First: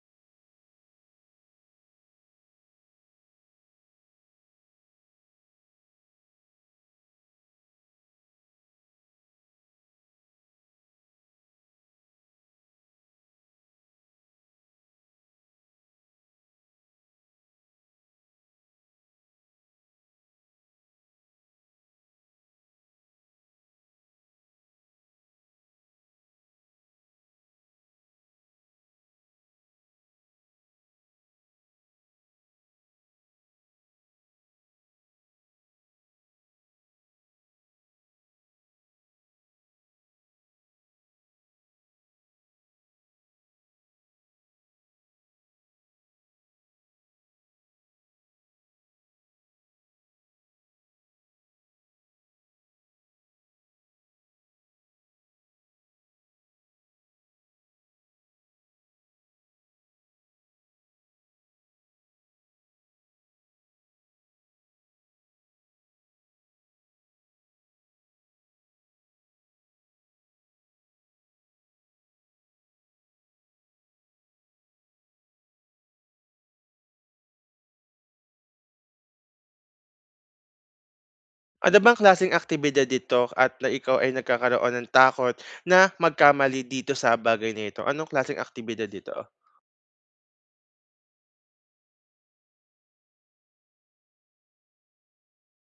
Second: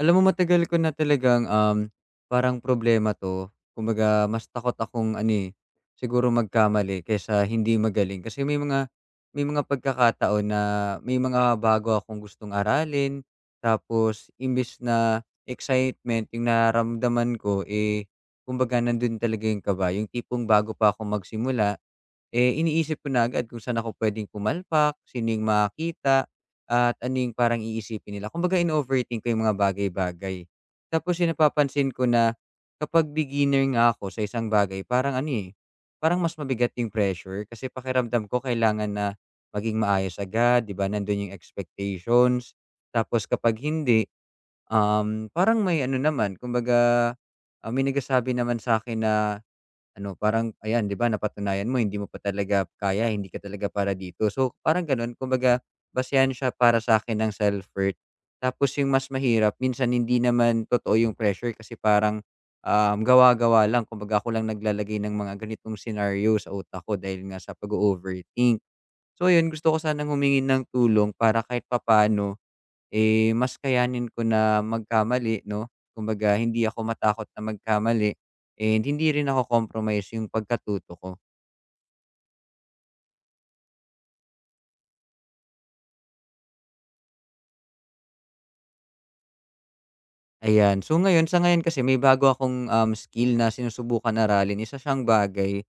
Alam mo matagal ko na talagang, parang problema 'to. Kumbaga mas takot akong ano, eh, siguro magkamali kaysa hindi magaling. Kasi may mga pagkakataon na may mga bago akong gustong aralin, tapos imbes na excitement yung nararamdaman ko, eh, kumbaga nandun talaga yung kaba. Yung tipong bago pa ako magsimula eh, iniisip ko na agad kung saan ako puwedeng pumalpak, sino yung makakita, at ano yung parang iisipin nila. Kumbaga ino-overthink ko yung mga bagay-bagay. Tapos yung napapansin ko na kapag beginner nga ako sa isang bagay parang ano, eh, parang mas mabigat yung pressure kasi pakiramdam ko kailangan na maging maayos agad, 'di ba, nando'n yung expectations. Tapos kapag hindi, parang may ano naman kumbaga, ah, may nagsasabi naman sa akin na ano, parang ayan 'di ba napatunayan mo hindi mo pa talaga kaya, hindi ka talaga para dito. So, parang gano'n kumbaga basehan siya para sa akin ng self-worth. Tapos yung mas mahirap minsan hindi naman totoo yung pressure kasi parang, gawa-gawa lang kumbaga ako lang naglalagay ng mga ganitong senaryo sa utak ko dahil nga sa pag-o-overthink. So yun gusto ko sanang humingi ng tulong para kahit papaano eh, mas kayanin ko na magkamali 'no, kumbaga hindi ako matakot na magkamali and hindi rin ako compromise yung pagkatuto ko. Ano bang klaseng aktibidad dito at na ikaw ay nagkakaroon ng takot na magkamali dito sa bagay na ito? Anong klaseng aktibidad dito? Ayan. So ngayon, sa ngayon kasi may bago akong, skill na sinusubukan aralin. Isa siyang bagay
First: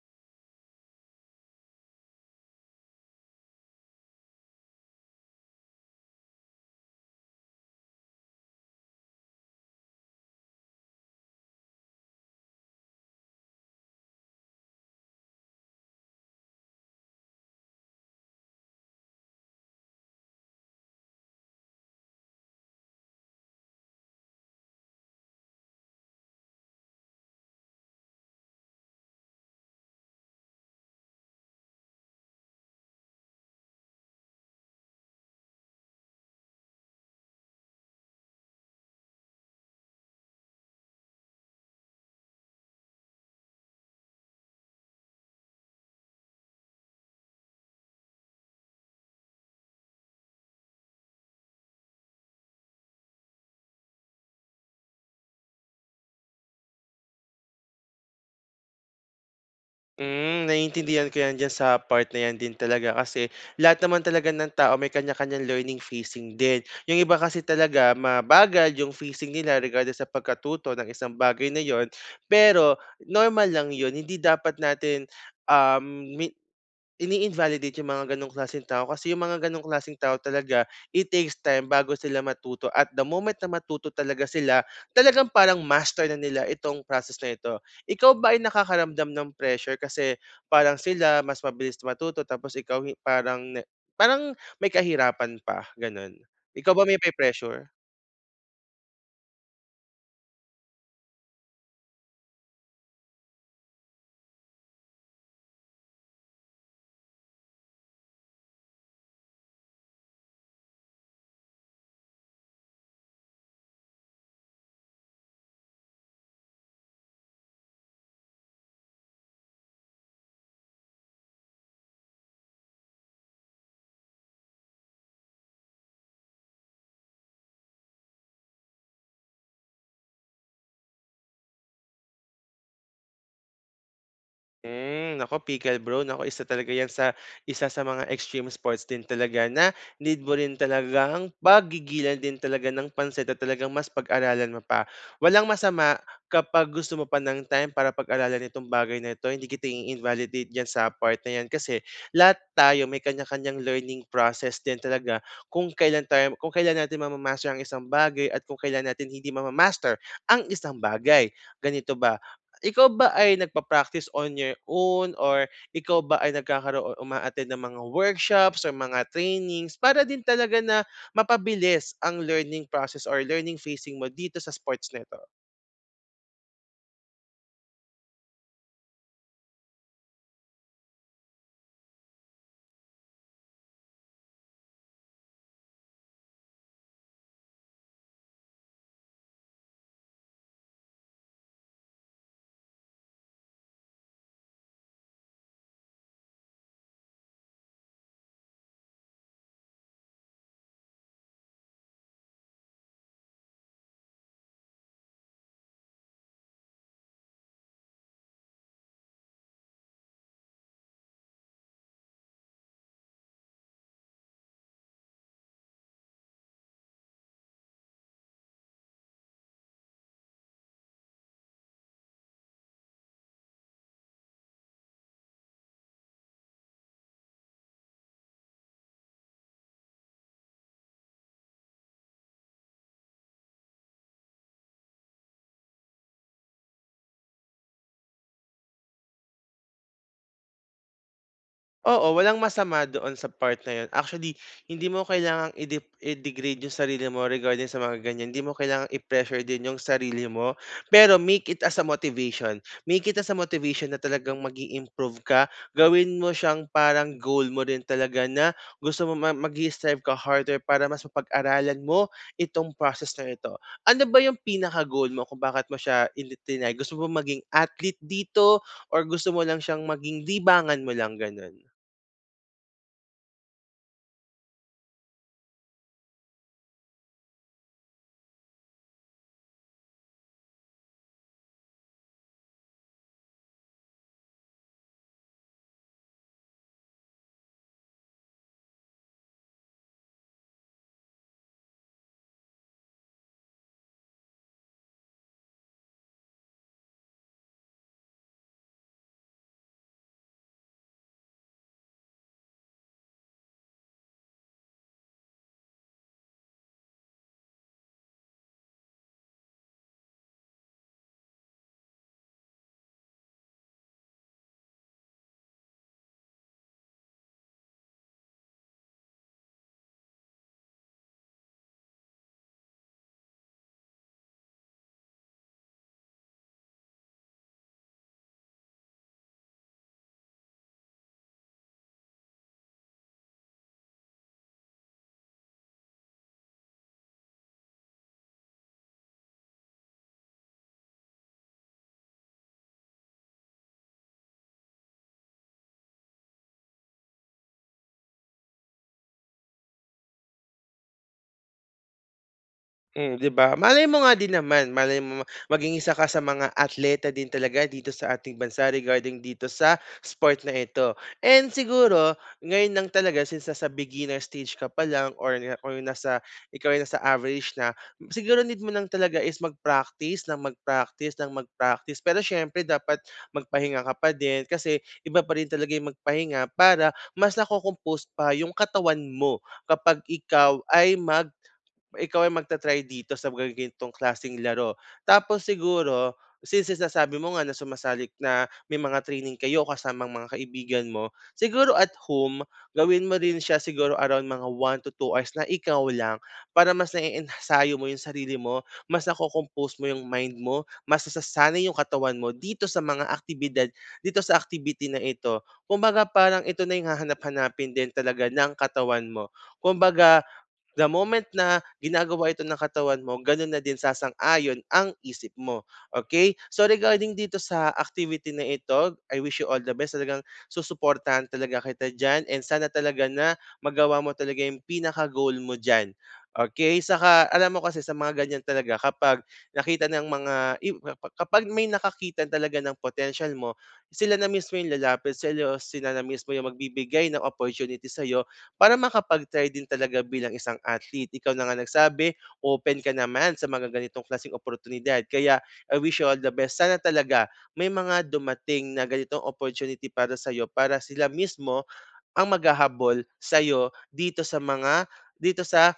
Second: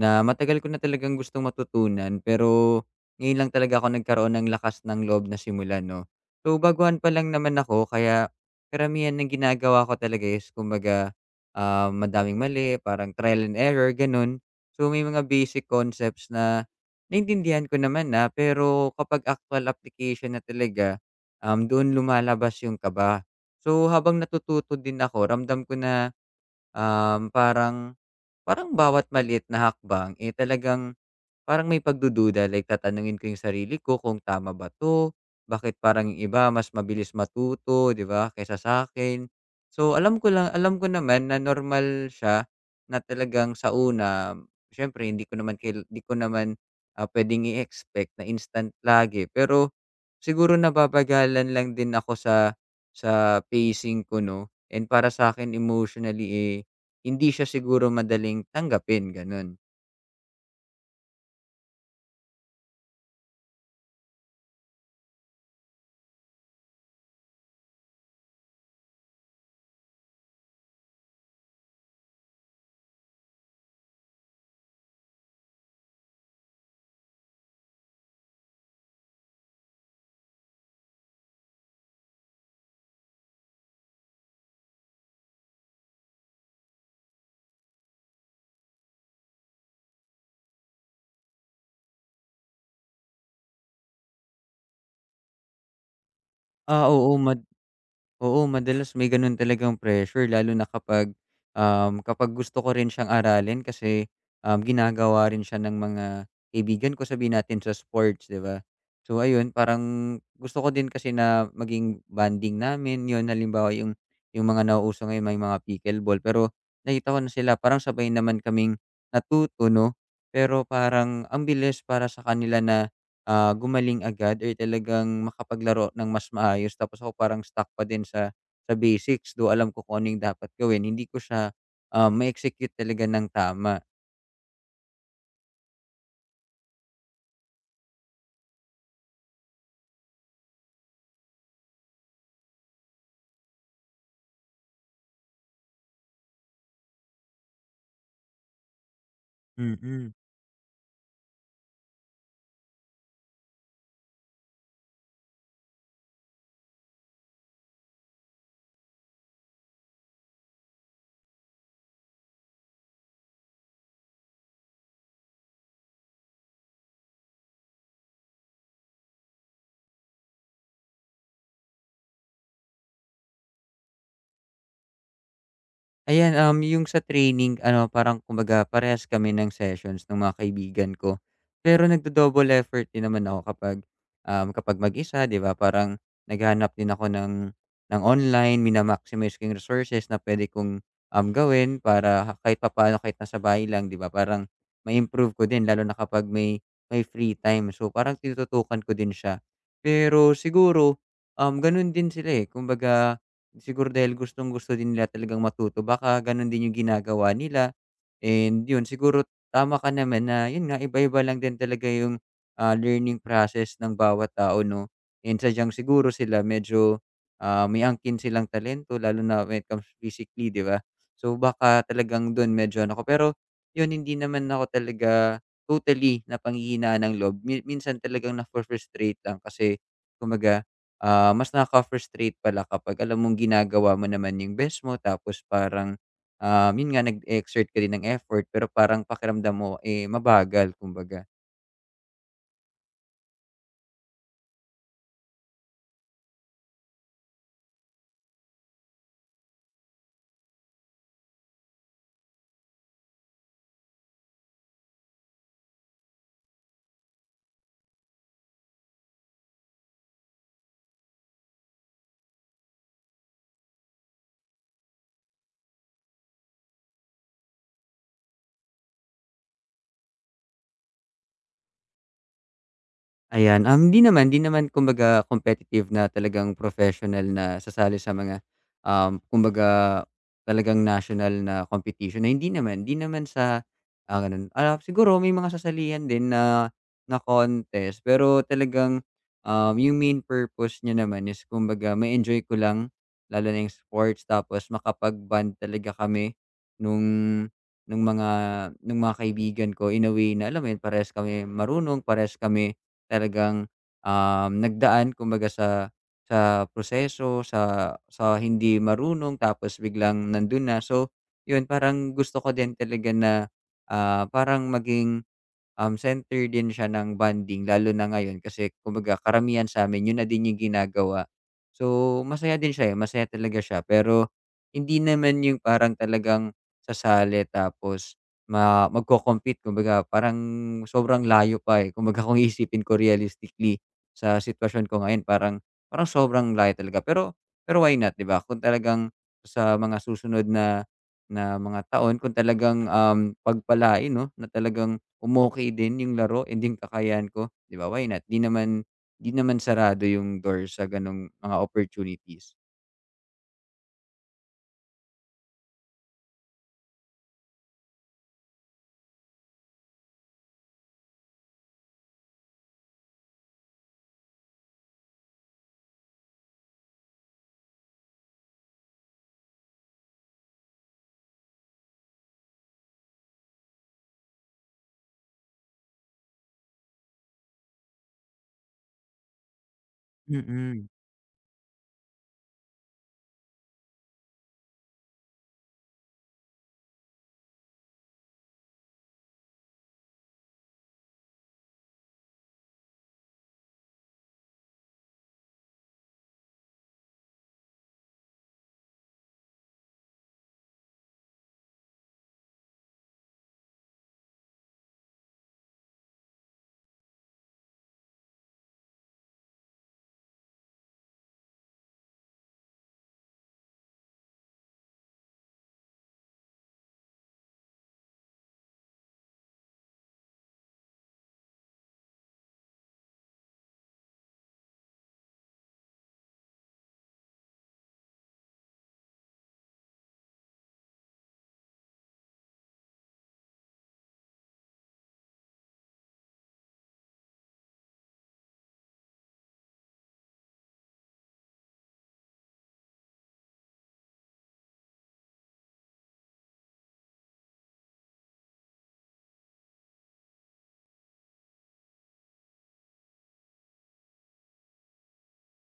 na matagal ko na talagang gustong matutunan pero ngayon lang talaga ako nagkaroon ng lakas ng loob na simulan 'no. So baguhan pa lang naman ako kaya karamihan ng ginagawa ko talaga is kumbaga, ah, madaming mali, parang trial and error, gano'n. So may mga basic concepts na naintindihan ko naman na pero kapag actual application na talaga, doon lumalabas yung kaba. So, habang natututo din ako ramdam ko na, parang parang bawat maliit na hakbang, eh, talagang parang may pagdududa like tatanungin ko yung sarili ko kung tama ba 'to, bakit parang yung iba mas mabilis matuto 'di ba kaysa sa akin? So alam ko naman na normal siya na talagang sa una siyempre hindi ko naman, ah, puwedeng i-expect na instant lagi pero siguro nababagalan lang din ako sa pacing ko 'no and para sa akin emotionally, eh, hindi siya siguro madaling tanggapin gano'n. Hmm, naiintindihan ko 'yan diyan sa part na 'yan din talaga kasi lahat naman talaga ng tao may kanya-kanyang learning phasing din. Yung iba kasi talaga mabagal yung phasing nila regardless sa pagkatuto ng isang bagay na 'yon, pero normal lang 'yon. Hindi dapat natin, um, ini-invalidate yung mga gano'ng klaseng tao kasi yung mga gano'ng klaseng tao talaga, it takes time bago sila matuto. At the moment na matuto talaga sila, talagang parang master na nila itong process na ito. Ikaw ba ay nakakaramdam ng pressure kasi parang sila mas mabilis matuto, tapos ikaw parang parang may kahirapan pa, gano'n? Ikaw ba Ah, may oo ma pe-pressure? Oo, madalas may gano'n talagang pressure lalo na kapag, kapag gusto ko rin siyang aralin kasi, ginagawa rin siya ng mga kaibigan ko sabihin natin sa sports, 'di ba? So ayun, parang gusto ko din kasi na maging banding namin 'yun. Halimbawa yung mga nauuso ngayon may mga pickleball pero nakita ko na sila parang sabay naman kaming natuto 'no, pero parang ang bilis para sa kanila na ah, gumaling agad or talagang makapaglaro ng mas maayos tapos ako parang stuck pa din sa basics, though alam ko kung ano yung dapat gawin, hindi ko siya, ah, ma-execute talaga ng tama. Hmm, naku, pickle bro, naku, isa talaga 'yan sa isa sa mga extreme sports din talaga na need mo rin talaga ang paggigilan din talaga ng pansit at talagang mas pag-aralan mo pa. Walang masama kapag gusto mo pa ng time para pag-aralan itong bagay na ito. Hindi kita Mm. i-invalidate diyan sa part na 'yan kasi lahat tayo may kanya-kanyang learning process din talaga, kung kailan tayo, kung kailan natin mama-master ang isang bagay at kung kailan natin hindi mama ang isang bagay. Ganito ba? Ikaw ba ay nagpa-practice on your own, or ikaw ba ay nagkakaroon uma-attend ng mga workshops or mga trainings para din talaga na mapabilis ang learning process or learning facing mo dito sa sports na ito? Ayan, yung sa training ano parang kumbaga parehas kami ng sessions ng mga kaibigan ko. Pero nagdo-double effort din naman ako kapag, kapag mag-isa 'di ba parang naghanap din ako ng online, mina-maximize ko yung resources na pwede kong, gawin para kahit papaano kahit nasa bahay lang 'di ba parang ma-improve ko din lalo na kapag may may free time. So, parang tinututukan ko din siya. Pero siguro, gano'n din sila, eh, kumbaga siguro dahil gustong-gusto din nila talagang matuto baka gano'n din yung ginagawa nila. And yun, siguro tama ka naman na yun nga iba-iba lang din talaga yung, ah, learning process ng bawat tao 'no. And sadyang siguro sila medyo, ah, may angkin silang talento lalo na when it comes physically, 'di ba? So baka talagang dun medyo ano ko, pero yun hindi naman ako talaga totally na panghihinaan ng loob. Minsan talagang na frustrate lang kasi kumaga ah, mas nakaka-frustrate pala kapag alam mong ginagawa mo naman yung best mo tapos parang, yun nga nag-exert ka din ng effort pero parang pakiramdam mo, eh, mabagal kumbaga. Oo, walang masama doon sa part na 'yon. Actually, hindi mo kailangang i-degrade yung sarili mo regarding sa mga ganyan. Hindi mo kailangang i-pressure din yung sarili mo, pero make it as a motivation. Make it as a motivation na talagang mag improve ka. Gawin mo siyang parang goal mo rin talaga na gusto mo mag strive ka harder para mas mapag-aralan mo itong process na ito. Ano ba yung pinaka-goal mo kung bakit mo siya ini triny? Gusto mo maging athlete dito, or gusto mo lang siyang maging libangan mo lang, gano'n? Ayan, hindi naman kumbaga competitive na talagang professional na sasali sa mga, kumbaga talagang national na competition na hindi naman sa, ah, gano'n. Ah, siguro may mga sasalihan din na na contest pero talagang, yung main purpose niya naman is kumbaga ma-enjoy ko lang lalo na yung sports tapos makapag-bond talaga kami nung nung mga nung mga kaibigan ko in a way na alam mo yun, parehas kami marunong, parehas kami talagang, nagdaan kumbaga sa proseso, sa hindi marunong tapos biglang nandun na. So, yun parang gusto ko din talaga na, ah, parang maging um, center din siya ng bonding lalo na ngayon kasi kumbaga karamihan sa'min yun na din yung ginagawa. So, masaya din siya, eh, masaya talaga siya pero hindi naman yung parang talagang sasali tapos ma magko compete kumbaga parang sobrang layo pa, eh. Kumbaga kung iisipin ko realistically sa sitwasyon ko ngayon parang parang sobrang layo talaga pero pero why not, 'di ba? Kung talagang sa mga susunod na na mga taon kung talagang, pagpalain 'no, na talagang umokey din yung laro and yung kakayahan ko, 'di ba, why not? 'Di naman sarado yung door sa gano'ng mga opportunities. Hmm, 'di ba? Malay mo nga din naman, malay mo maging isa ka sa mga atleta din talaga dito sa ating bansa regarding dito sa sport na ito. And siguro ngayon lang talaga since nasa beginner stage ka pa lang, or nasa ikaw ay nasa average na, siguro need mo lang talaga is mag-practice ng mag-practice ng mag-practice. Pero siyempre dapat magpahinga ka pa din, kasi iba pa rin talaga yung magpahinga para mas nako-compose pa yung katawan mo kapag Mm. Ikaw ay magta-try dito sa mga ganitong klaseng laro. Tapos siguro, since sinasabi mo nga na sumasali na may mga training kayo kasamang mga kaibigan mo, siguro at home, gawin mo rin siya siguro around mga 1 to 2 hours na ikaw lang, para mas naiensayo mo yung sarili mo, mas nako mo yung mind mo, mas nasasanay yung katawan mo dito sa mga aktibidad, dito sa activity na ito. Kumbaga parang ito na yung hahanap-hanapin din talaga ng katawan mo. Kumbaga the moment na ginagawa ito ng katawan mo, gano'n na din sasang-ayon ang isip mo, okay? So, regarding dito sa activity na ito, I wish you all the best. Talagang susuportahan talaga kita diyan, and sana talaga na magawa mo talaga yung pinaka-goal mo diyan, okay? Saka alam mo kasi sa mga ganiyan talaga kapag nakita ng mga i kapag may nakakita talaga ng potential mo, sila na mismo yung lalapit sa'yo, sila na mismo yung magbibigay ng opportunity sa'yo para makapag-try din talaga bilang isang athlete. Ikaw na nga nagsabi, open ka naman sa mga ganitong klaseng oportunidad. Kaya I wish you all the best. Sana talaga may mga dumating na ganitong opportunity para sa'yo para sila mismo ang maghahabol sa'yo dito sa mga dito sa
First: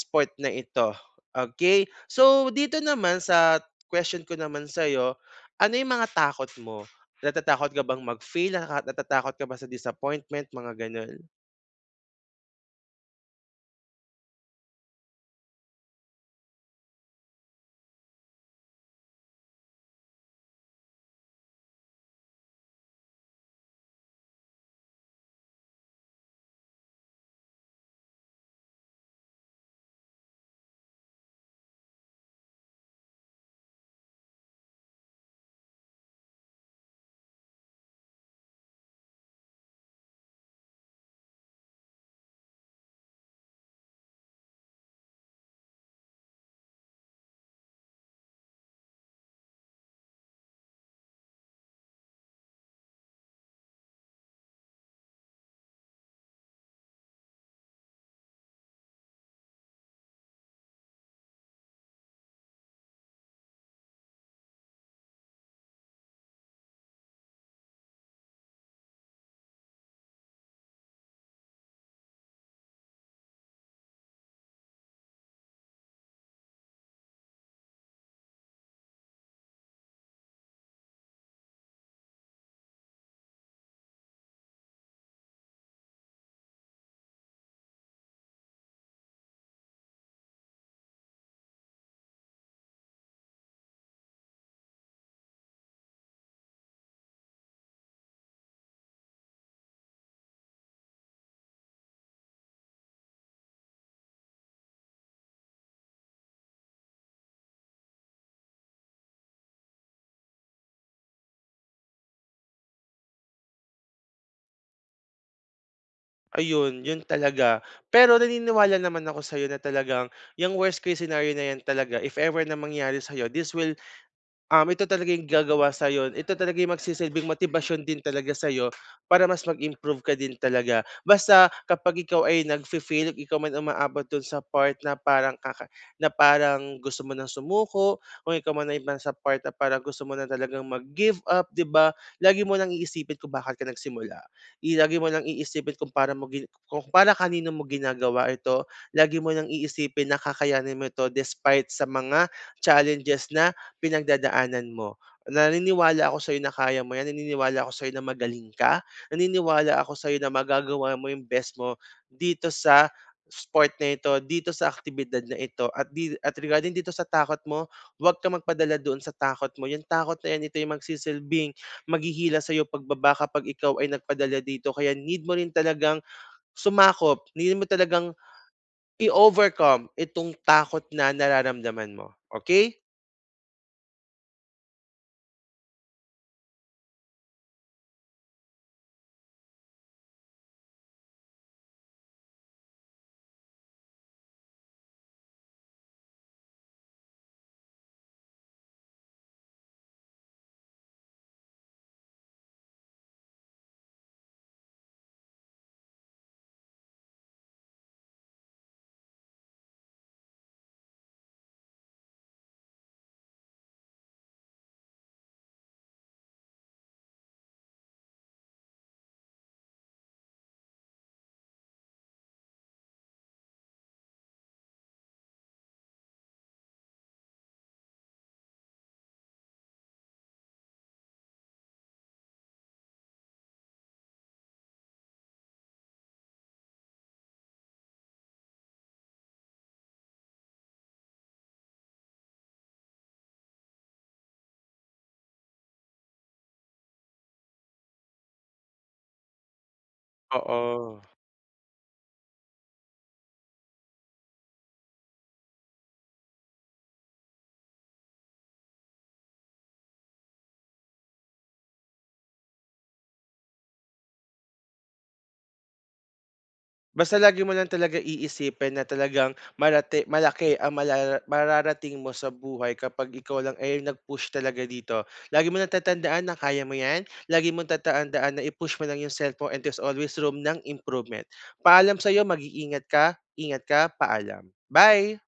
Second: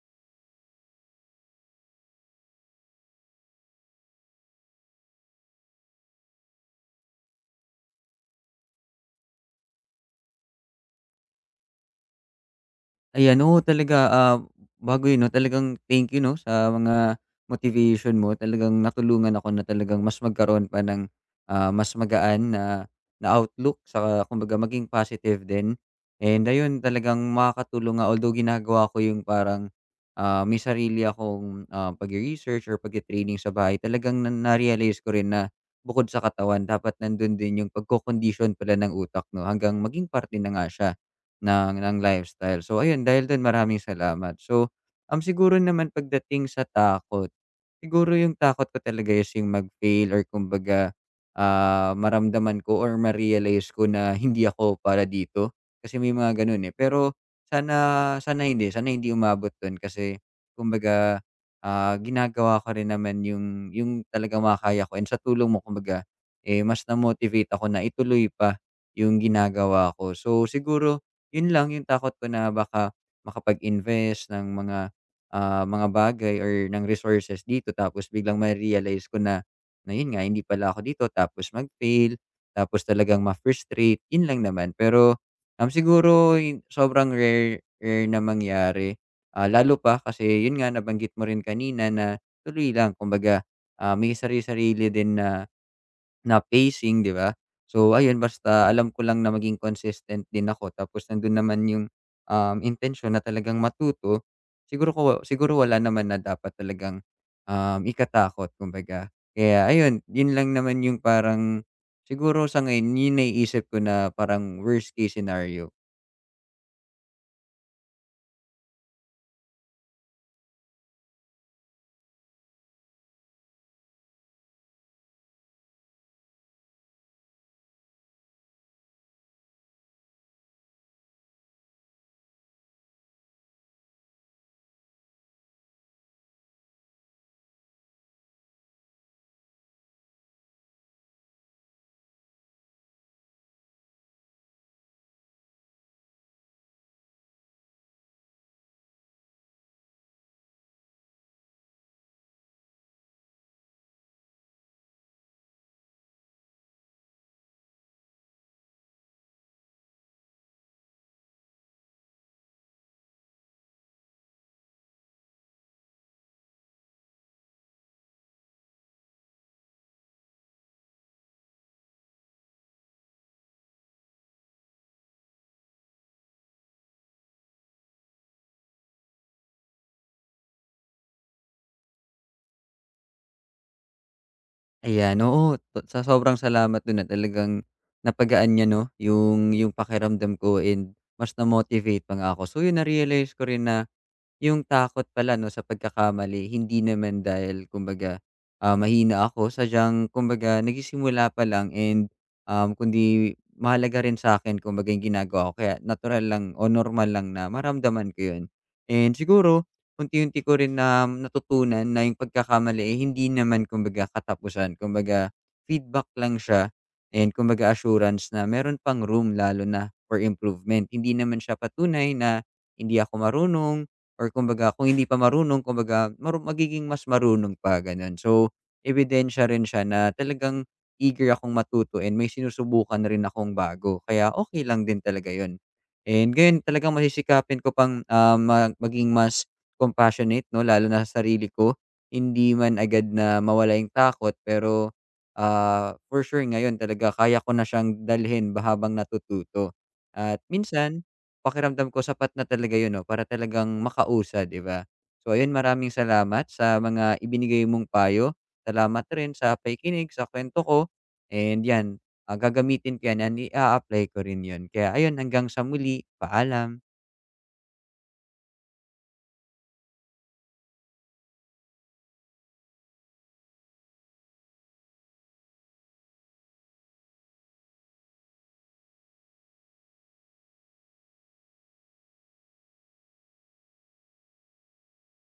sport na ito. Okay? So dito naman sa question ko naman sa'yo, ano yung mga takot mo? Natatakot ka bang mag-fail? Natatakot ka ba sa disappointment? Mga ganun. Ayan, oo talaga, ah, bago 'yun 'no, talagang thank you 'no, sa mga motivation mo. Talagang natulungan ako na talagang mas magkaroon pa ng, ah, mas magaan na na outlook saka kumbaga maging positive din. And ayun, talagang makakatulong nga although ginagawa ko yung parang, ah, may sarili akong, ah, pagre-research or pagte-training sa bahay, talagang na-realize ko rin na bukod sa katawan dapat nandun din yung pagko-condition pala ng utak 'no, hanggang maging parte na nga siya ng lifestyle. So ayun, dahil dun maraming salamat. So, siguro naman pagdating sa takot, siguro yung takot ko talaga is yung mag-fail or kumbaga, ah, maramdaman ko or ma-realize ko na hindi ako para dito. Kasi may mga ganun, eh. Pero sana sana hindi umabot dun kasi kumbaga, ah, ginagawa ko rin naman yung talagang makakaya ko and sa tulong mo kumbaga, eh, mas na-motivate ako na ituloy pa yung ginagawa ko. So siguro yun lang yung takot ko na baka makapag-invest ng mga, ah, mga bagay or ng resources dito tapos biglang ma-realize ko na na yun nga hindi pala ako dito tapos mag-fail, tapos talagang ma-frustrate, yun lang naman. Pero, siguro hin sobrang rare rare na mangyari, ah, lalo pa kasi yun nga nabanggit mo rin kanina na tuloy lang kumbaga, ah, may sarili sarili din na na pacing, 'di ba? So ayun, basta alam ko lang na maging consistent din ako tapos nandun naman yung, intensyon na talagang matuto. Siguro wala naman na dapat talagang, ikatakot kumbaga. Kaya ayun, yun lang naman yung parang siguro sa ngayon yung naiisip ko na parang worst case scenario. Ayun, yun talaga. Pero naniniwala naman ako sa'yo na talagang yung worst case scenario na yan talaga, if ever na mangyari sa'yo, this will ito talaga yung gagawa sa'yo, ito talaga yung magsisilbing motibasyon din talaga sa'yo para mas mag-improve ka din talaga. Basta kapag ikaw ay nag fail, ikaw man umaabot dun sa part na parang kaka na parang gusto mo ng sumuko, kung ikaw man ay nasa part na parang gusto mo na talagang mag-give up, 'di ba? Lagi mo lang iisipin kung bakit ka nagsimula. I lagi mo lang iisipin kung para kanino mo ginagawa ito. Lagi mo lang iisipin na kakayanin mo ito despite sa mga challenges na pinagdadaanan mo. Naniniwala ako sa'yo na kaya mo 'yan, naniniwala ako sa'yo na magaling ka, naniniwala ako sa'yo na magagawa mo yung best mo dito sa sport na ito, dito sa aktibidad na ito, at regarding dito sa takot mo, huwag ka magpadala doon sa takot mo. Yung takot na 'yan, ito yung magsisilbing maghihila sa'yo pababa kapag ikaw ay nagpadala dito. Kaya need mo rin talagang sumakop, need mo talagang i-overcome itong takot na nararamdaman mo, okey? Ayan, oo, to- sa sobrang salamat dun at talagang napagaan niya 'no, yung pakiramdam ko and mas na-motivate pa nga ako. So yun, na-realize ko rin na yung takot pala 'no sa pagkakamali hindi naman dahil kumbaga, ah, mahina ako sadyang kumbaga nagsisimula pa lang and, kundi mahalaga rin sa akin kumbaga yung ginagawa ko kaya natural lang o normal lang na maramdaman ko yun. And siguro unti-unti ko rin natutunan na yung pagkakamali, eh, hindi naman kumbaga katapusan kumbaga feedback lang siya and kumbaga assurance na meron pang room lalo na for improvement. Hindi naman siya patunay na hindi ako marunong or kumbaga kung hindi pa marunong kumbaga magiging mas marunong pa, gano'n. So, ebidensya rin siya na talagang eager akong matuto and may sinusubukan na rin akong bago, kaya okay lang din talaga 'yun. And ngayon talagang masisikapin ko pang, ah, maging mas compassionate 'no, lalo na sa sarili ko. Hindi man agad na mawala yung takot pero, ah, for sure ngayon talaga kaya ko na siyang dalhin ba habang natututo. At Oo. minsan pakiramdam ko sapat na talaga yun 'no, para talagang makausa, 'di ba? So ayun, maraming salamat sa mga ibinigay mong payo. Salamat rin sa pakikinig sa kwento ko and 'yan, ah, gagamitin ko 'yan and i apply ko rin 'yun. Kaya ayun, hanggang sa muli, paalam. Basta lagi mo lang talaga iisipin na talagang malaki ang malala mararating mo sa buhay kapag ikaw lang ay nag-push talaga dito. Lagi mo lang tatandaan na kaya mo 'yan, lagi mo tatandaan na i-push mo lang yung self mo, and there's always room ng improvement. Paalam sa'yo, mag-iingat ka, ingat ka, paalam. Bye.